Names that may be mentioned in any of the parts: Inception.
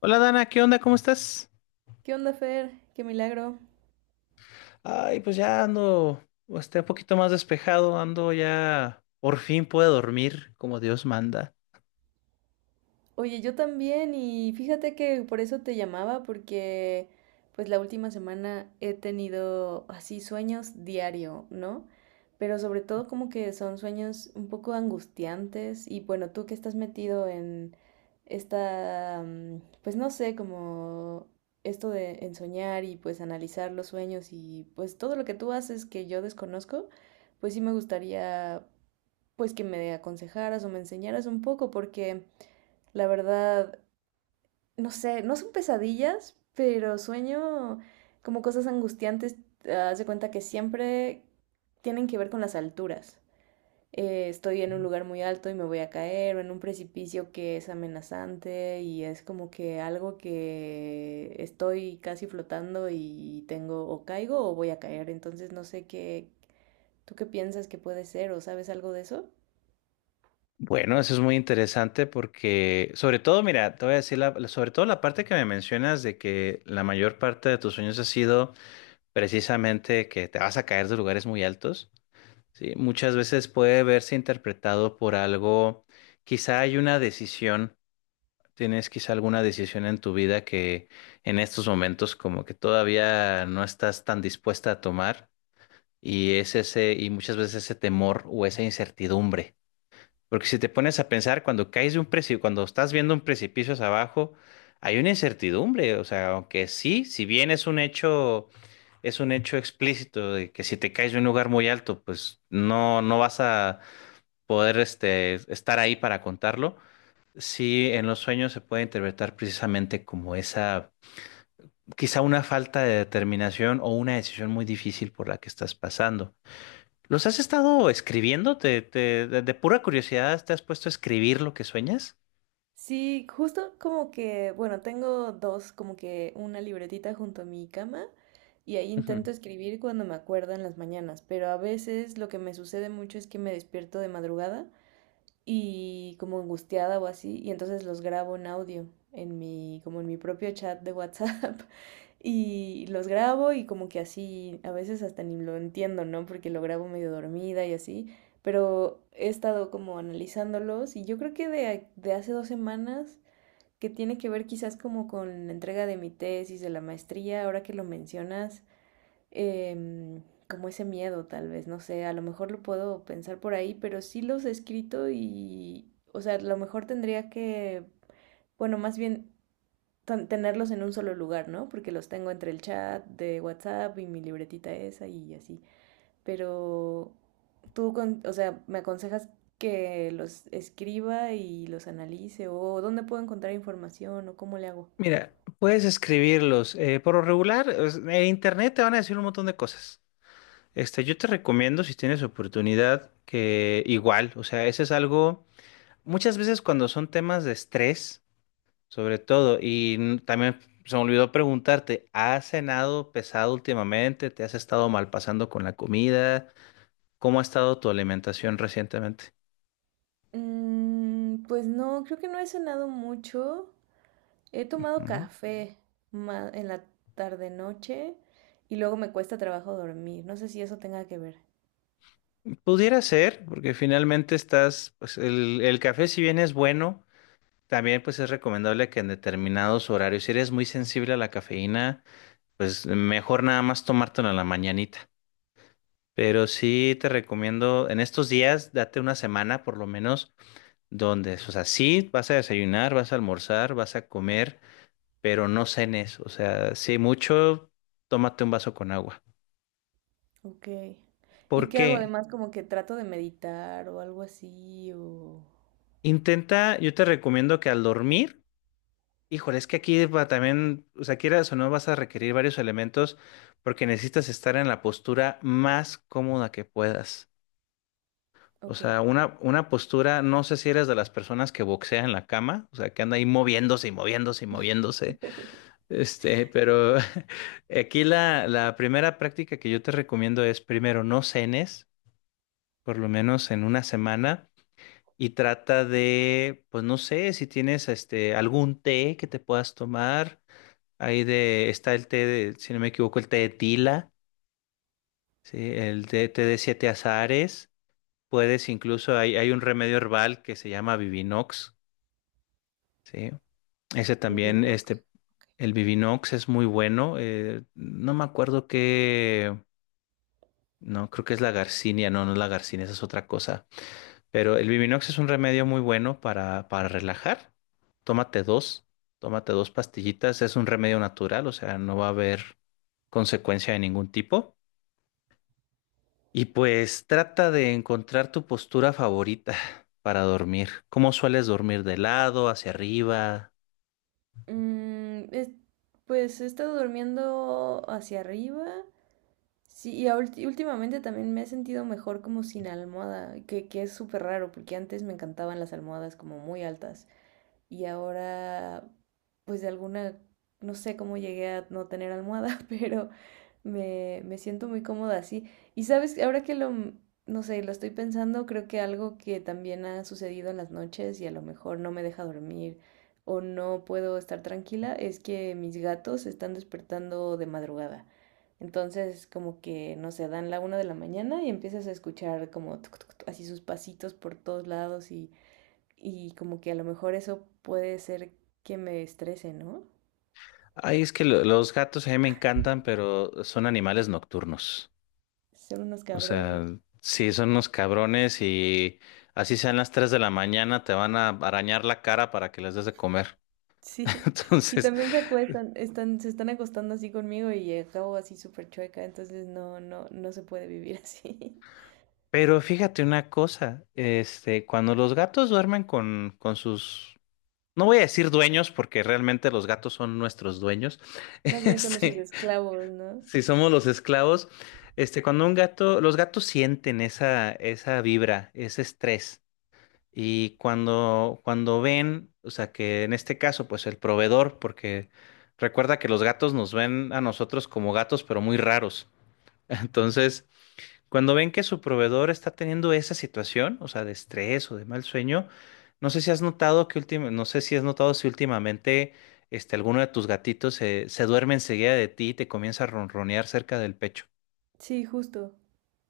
Hola Dana, ¿qué onda? ¿Cómo estás? ¿Qué onda, Fer? Qué milagro. Ay, pues ya ando, un poquito más despejado, ando ya, por fin puedo dormir como Dios manda. Oye, yo también y fíjate que por eso te llamaba porque pues la última semana he tenido así sueños diario, ¿no? Pero sobre todo como que son sueños un poco angustiantes y bueno, tú que estás metido en esta, pues no sé, como esto de en soñar y pues analizar los sueños y pues todo lo que tú haces que yo desconozco, pues sí me gustaría pues que me aconsejaras o me enseñaras un poco, porque la verdad, no sé, no son pesadillas, pero sueño como cosas angustiantes. Ah, haz de cuenta que siempre tienen que ver con las alturas. Estoy en un lugar muy alto y me voy a caer, o en un precipicio que es amenazante y es como que algo que estoy casi flotando y tengo o caigo o voy a caer. Entonces no sé qué, ¿tú qué piensas que puede ser o sabes algo de eso? Bueno, eso es muy interesante porque, sobre todo, mira, te voy a decir, sobre todo la parte que me mencionas de que la mayor parte de tus sueños ha sido precisamente que te vas a caer de lugares muy altos, ¿sí? Muchas veces puede verse interpretado por algo, quizá hay una decisión. ¿Tienes quizá alguna decisión en tu vida que en estos momentos como que todavía no estás tan dispuesta a tomar? Y es ese, y muchas veces ese temor o esa incertidumbre. Porque si te pones a pensar, cuando caes de un precipicio, cuando estás viendo un precipicio hacia abajo, hay una incertidumbre. O sea, aunque sí, si bien es un hecho explícito de que si te caes de un lugar muy alto, pues no, no vas a poder estar ahí para contarlo. Sí, en los sueños se puede interpretar precisamente como esa, quizá una falta de determinación o una decisión muy difícil por la que estás pasando. ¿Los has estado escribiendo? ¿De pura curiosidad te has puesto a escribir lo que sueñas? Sí, justo como que, bueno, tengo dos, como que una libretita junto a mi cama y ahí intento Ujú. escribir cuando me acuerdo en las mañanas, pero a veces lo que me sucede mucho es que me despierto de madrugada y como angustiada o así, y entonces los grabo en audio en mi, como en mi propio chat de WhatsApp y los grabo y como que así, a veces hasta ni lo entiendo, ¿no? Porque lo grabo medio dormida y así, pero he estado como analizándolos y yo creo que de hace dos semanas que tiene que ver quizás como con la entrega de mi tesis, de la maestría, ahora que lo mencionas, em, como ese miedo tal vez, no sé, a lo mejor lo puedo pensar por ahí, pero sí los he escrito y, o sea, a lo mejor tendría que, bueno, más bien tenerlos en un solo lugar, ¿no? Porque los tengo entre el chat de WhatsApp y mi libretita esa y así, pero tú, o sea, me aconsejas que los escriba y los analice o dónde puedo encontrar información o cómo le hago. Mira, puedes escribirlos. Por lo regular, en internet te van a decir un montón de cosas. Yo te recomiendo, si tienes oportunidad, que igual, o sea, ese es algo, muchas veces cuando son temas de estrés. Sobre todo, y también se me olvidó preguntarte, ¿has cenado pesado últimamente? ¿Te has estado mal pasando con la comida? ¿Cómo ha estado tu alimentación recientemente? Mm, pues no, creo que no he cenado mucho. He tomado Ujú. café en la tarde-noche y luego me cuesta trabajo dormir. No sé si eso tenga que ver. Pudiera ser, porque finalmente estás, pues el café si bien es bueno, también pues es recomendable que en determinados horarios, si eres muy sensible a la cafeína, pues mejor nada más tomártelo en la mañanita. Pero sí te recomiendo en estos días, date una semana por lo menos donde, o sea, sí, vas a desayunar, vas a almorzar, vas a comer, pero no cenes, o sea, si mucho, tómate un vaso con agua. Ok. ¿Y ¿Por qué hago qué? además? Como que trato de meditar o algo así o... Intenta, yo te recomiendo que al dormir, híjole, es que aquí va también, o sea, quieras o no, vas a requerir varios elementos porque necesitas estar en la postura más cómoda que puedas. O Ok. sea, una postura, no sé si eres de las personas que boxean en la cama, o sea, que anda ahí moviéndose y moviéndose y moviéndose. Pero aquí la primera práctica que yo te recomiendo es primero no cenes, por lo menos en una semana, y trata de, pues no sé, si tienes algún té que te puedas tomar. Está el té de, si no me equivoco, el té de tila, ¿sí? El té de siete azares. Puedes incluso, hay un remedio herbal que se llama Vivinox, ¿sí? Ese también, Divino. El Vivinox es muy bueno. No me acuerdo qué. No, creo que es la garcinia, no, no es la garcinia, esa es otra cosa. Pero el Biminox es un remedio muy bueno para relajar. Tómate dos, tómate dos pastillitas, es un remedio natural, o sea, no va a haber consecuencia de ningún tipo. Y pues trata de encontrar tu postura favorita para dormir. ¿Cómo sueles dormir de lado, hacia arriba? Mm, pues he estado durmiendo hacia arriba. Sí, y últimamente también me he sentido mejor como sin almohada, que es súper raro, porque antes me encantaban las almohadas como muy altas y ahora, pues de alguna, no sé cómo llegué a no tener almohada, pero me siento muy cómoda así. Y sabes, ahora que lo, no sé, lo estoy pensando, creo que algo que también ha sucedido en las noches y a lo mejor no me deja dormir o no puedo estar tranquila es que mis gatos se están despertando de madrugada. Entonces, como que, no sé, dan la una de la mañana y empiezas a escuchar como tuc, tuc, tuc, así sus pasitos por todos lados y como que a lo mejor eso puede ser que me estrese, ¿no? Ay, es que los gatos a mí me encantan, pero son animales nocturnos. Son unos O sea, cabrones. sí, son unos cabrones y así sean las 3 de la mañana, te van a arañar la cara para que les des de comer. Sí. Y Entonces, también se acuestan, están, se están acostando así conmigo y acabo así súper chueca, entonces no, no, no se puede vivir así. pero fíjate una cosa, cuando los gatos duermen con sus, no voy a decir dueños, porque realmente los gatos son nuestros dueños, Más bien con sus este, esclavos, ¿no? si somos los esclavos, cuando un gato, los gatos sienten esa vibra, ese estrés. Y cuando ven, o sea, que en este caso, pues el proveedor, porque recuerda que los gatos nos ven a nosotros como gatos, pero muy raros. Entonces, cuando ven que su proveedor está teniendo esa situación, o sea, de estrés o de mal sueño, no sé si has notado si últimamente alguno de tus gatitos se duerme enseguida de ti y te comienza a ronronear cerca del pecho. Sí, justo.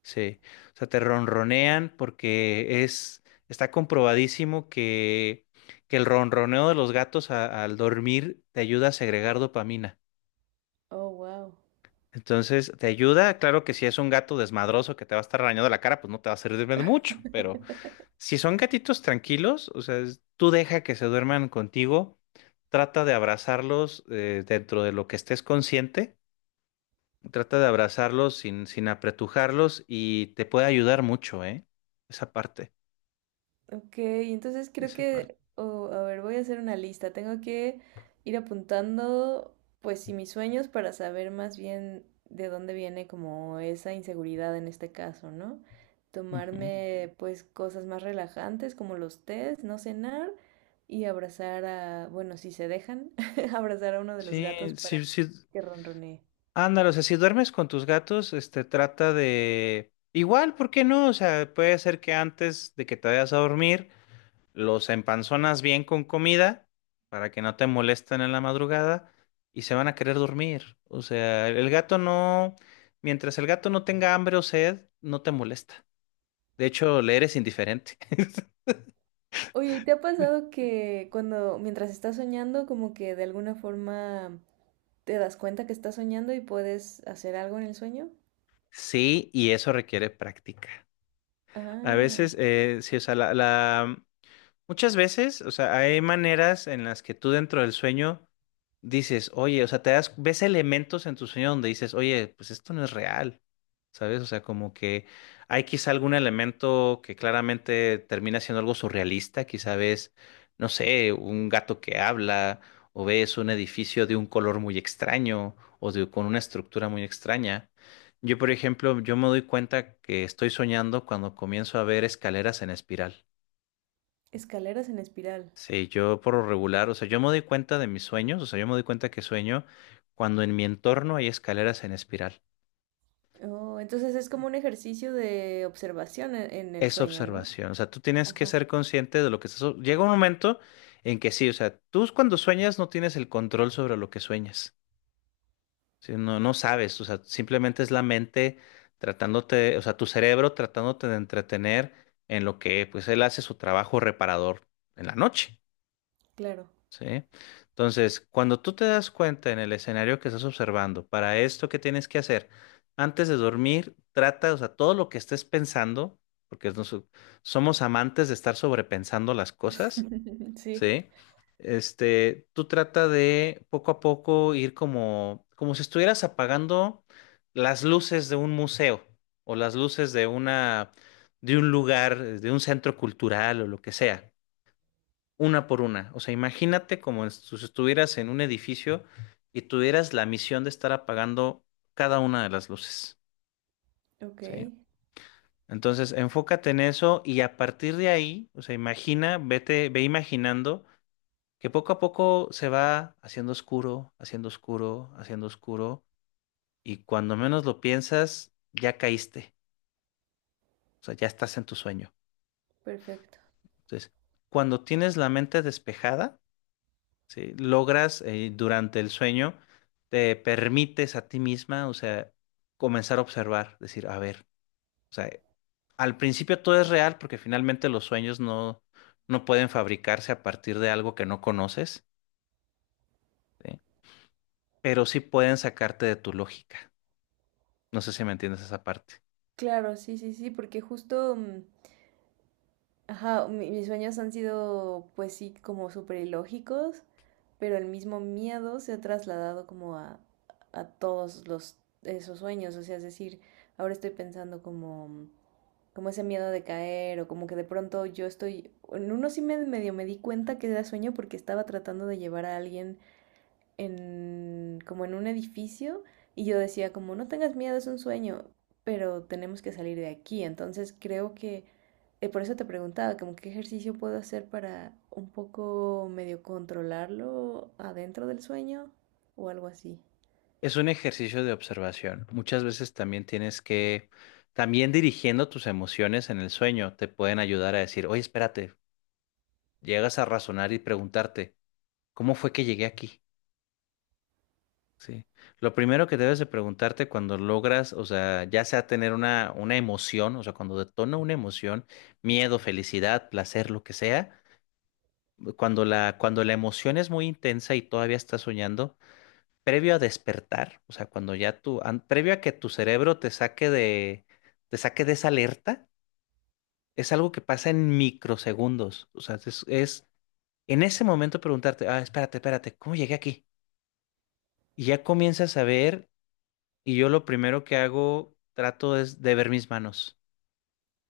Sí, o sea, te ronronean porque es, está comprobadísimo que el ronroneo de los gatos al dormir te ayuda a segregar dopamina. Oh, wow. Entonces, te ayuda, claro que si es un gato desmadroso que te va a estar arañando la cara, pues no te va a servir de mucho, pero si son gatitos tranquilos, o sea, tú deja que se duerman contigo, trata de abrazarlos dentro de lo que estés consciente, trata de abrazarlos sin apretujarlos y te puede ayudar mucho, ¿eh? Esa parte. Ok, entonces creo Esa parte. que, oh, a ver, voy a hacer una lista. Tengo que ir apuntando, pues sí, mis sueños para saber más bien de dónde viene como esa inseguridad en este caso, ¿no? Ujú. Tomarme pues cosas más relajantes como los tés, no cenar y abrazar a, bueno, si se dejan, abrazar a uno de los Sí, gatos sí, para sí. que ronronee. Ándale, o sea, si duermes con tus gatos, trata de... Igual, ¿por qué no? O sea, puede ser que antes de que te vayas a dormir, los empanzonas bien con comida para que no te molesten en la madrugada y se van a querer dormir. O sea, el gato no... Mientras el gato no tenga hambre o sed, no te molesta. De hecho, le eres indiferente. Oye, ¿y te ha pasado que cuando, mientras estás soñando, como que de alguna forma te das cuenta que estás soñando y puedes hacer algo en el sueño? Sí, y eso requiere práctica. A Ah, veces, sí, o sea, muchas veces, o sea, hay maneras en las que tú dentro del sueño dices, oye, o sea, ves elementos en tu sueño donde dices, oye, pues esto no es real, ¿sabes? O sea, como que hay quizá algún elemento que claramente termina siendo algo surrealista, quizá ves, no sé, un gato que habla, o ves un edificio de un color muy extraño, o con una estructura muy extraña. Yo, por ejemplo, yo me doy cuenta que estoy soñando cuando comienzo a ver escaleras en espiral. escaleras en espiral. Sí, yo por lo regular, o sea, yo me doy cuenta de mis sueños, o sea, yo me doy cuenta que sueño cuando en mi entorno hay escaleras en espiral. Oh, entonces es como un ejercicio de observación en el Es sueño, ¿no? observación, o sea, tú tienes que Ajá, ser consciente de lo que estás... Llega un momento en que sí, o sea, tú cuando sueñas no tienes el control sobre lo que sueñas, ¿sí? No, no sabes, o sea, simplemente es la mente tratándote, o sea, tu cerebro tratándote de entretener en lo que, pues, él hace su trabajo reparador en la noche. claro. ¿Sí? Entonces, cuando tú te das cuenta en el escenario que estás observando, para esto que tienes que hacer, antes de dormir, trata, o sea, todo lo que estés pensando, porque somos amantes de estar sobrepensando las cosas, Sí, ¿sí? Tú trata de poco a poco ir como si estuvieras apagando las luces de un museo o las luces de de un lugar, de un centro cultural o lo que sea una por una. O sea, imagínate como si estuvieras en un edificio y tuvieras la misión de estar apagando cada una de las luces, ok, ¿sí? Entonces, enfócate en eso y a partir de ahí, o sea, ve imaginando que poco a poco se va haciendo oscuro, haciendo oscuro, haciendo oscuro y cuando menos lo piensas, ya caíste, o sea, ya estás en tu sueño. perfecto. Entonces, cuando tienes la mente despejada, ¿sí? Logras durante el sueño, te permites a ti misma, o sea, comenzar a observar, decir, a ver, o sea, al principio todo es real porque finalmente los sueños no, no pueden fabricarse a partir de algo que no conoces, ¿sí? Pero sí pueden sacarte de tu lógica. No sé si me entiendes esa parte. Claro, sí, sí, sí, porque justo mm, ajá, mis sueños han sido, pues sí, como súper ilógicos, pero el mismo miedo se ha trasladado como a todos los, esos sueños. O sea, es decir, ahora estoy pensando como, como ese miedo de caer o como que de pronto yo estoy, en uno sí me medio me di cuenta que era sueño porque estaba tratando de llevar a alguien en, como en un edificio y yo decía como, no tengas miedo, es un sueño, pero tenemos que salir de aquí. Entonces creo que por eso te preguntaba, como qué ejercicio puedo hacer para un poco medio controlarlo adentro del sueño o algo así. Es un ejercicio de observación. Muchas veces también tienes que, también dirigiendo tus emociones en el sueño, te pueden ayudar a decir, oye, espérate, llegas a razonar y preguntarte. ¿Cómo fue que llegué aquí? Sí. Lo primero que debes de preguntarte cuando logras, o sea, ya sea tener una emoción, o sea, cuando detona una emoción, miedo, felicidad, placer, lo que sea, cuando la emoción es muy intensa y todavía estás soñando, previo a despertar, o sea, cuando previo a que tu cerebro te saque de esa alerta, es algo que pasa en microsegundos. O sea, es en ese momento preguntarte, ah, espérate, espérate, ¿cómo llegué aquí? Y ya comienzas a ver. Y yo lo primero que hago, trato es de ver mis manos.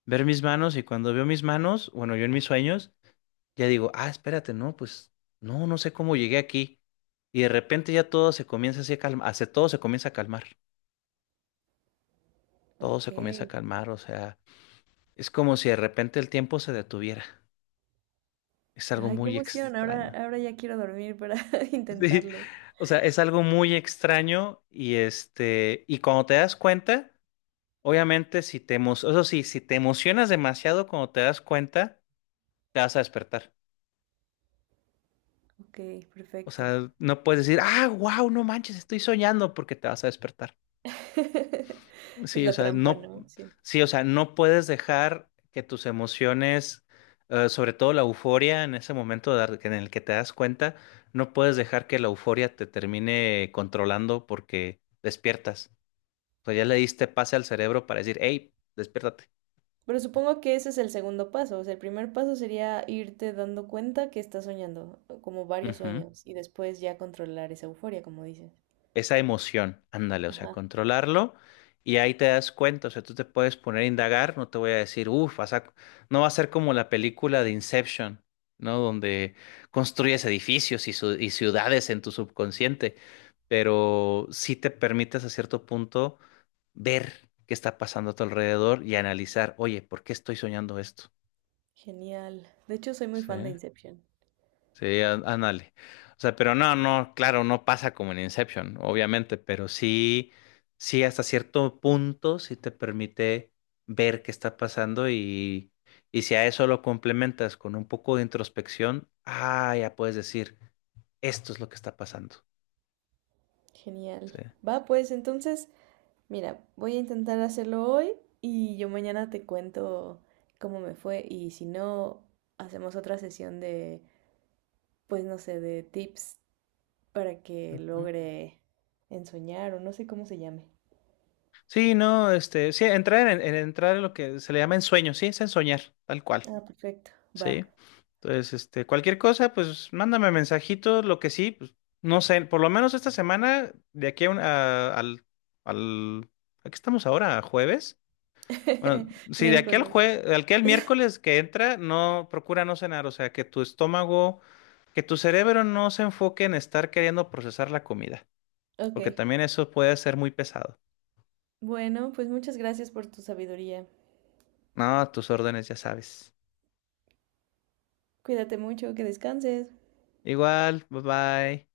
Ver mis manos y cuando veo mis manos, bueno, yo en mis sueños, ya digo, ah, espérate, no, pues no, no sé cómo llegué aquí. Y de repente ya todo se comienza así a calmar, todo se comienza a calmar, todo se comienza a Ok. calmar, o sea, es como si de repente el tiempo se detuviera. Es algo Ay, qué muy emoción. Ahora, extraño. ahora ya quiero dormir para Sí, intentarlo. o sea, es algo muy extraño y cuando te das cuenta, obviamente si eso sí, si te emocionas demasiado cuando te das cuenta, te vas a despertar. Ok, O perfecto. sea, no puedes decir, ah, wow, no manches, estoy soñando porque te vas a despertar. Es Sí, o la sea, trampa, no, ¿no? Sí. sí, o sea, no puedes dejar que tus emociones, sobre todo la euforia en ese momento en el que te das cuenta, no puedes dejar que la euforia te termine controlando porque despiertas. O sea, ya le diste pase al cerebro para decir, hey, despiértate. Pero supongo que ese es el segundo paso. O sea, el primer paso sería irte dando cuenta que estás soñando, como varios Ujú. sueños, y después ya controlar esa euforia, como dices. Esa emoción, ándale, o sea, Ajá. controlarlo y ahí te das cuenta, o sea, tú te puedes poner a indagar, no te voy a decir, uff, no va a ser como la película de Inception, ¿no? Donde construyes edificios y ciudades en tu subconsciente, pero sí te permites a cierto punto ver qué está pasando a tu alrededor y analizar, oye, ¿por qué estoy soñando esto? Genial. De hecho, soy muy Sí. fan de Inception. Sí, ándale. O sea, pero no, no, claro, no pasa como en Inception, obviamente, pero sí, sí, hasta cierto punto sí te permite ver qué está pasando y si a eso lo complementas con un poco de introspección, ah, ya puedes decir, esto es lo que está pasando. Genial. Sí. Va, pues entonces, mira, voy a intentar hacerlo hoy y yo mañana te cuento cómo me fue y si no, hacemos otra sesión de, pues no sé, de tips para que Ujú. logre ensoñar o no sé cómo se llame. Sí, no, sí, entrar en lo que se le llama ensueño, sí, es ensoñar, tal cual. Ah, perfecto. Va. Sí. Entonces, cualquier cosa, pues mándame mensajitos, lo que sí, pues, no sé, por lo menos esta semana, de aquí a, un- a- al, al, ¿A qué estamos ahora? ¿A ¿Jueves? Bueno, sí, de aquí al Miércoles. jue, al que el miércoles que entra, no, procura no cenar, o sea, que tu estómago, que tu cerebro no se enfoque en estar queriendo procesar la comida, Ok. porque también eso puede ser muy pesado. Bueno, pues muchas gracias por tu sabiduría. No, tus órdenes ya sabes. Cuídate mucho, que descanses. Igual, bye bye.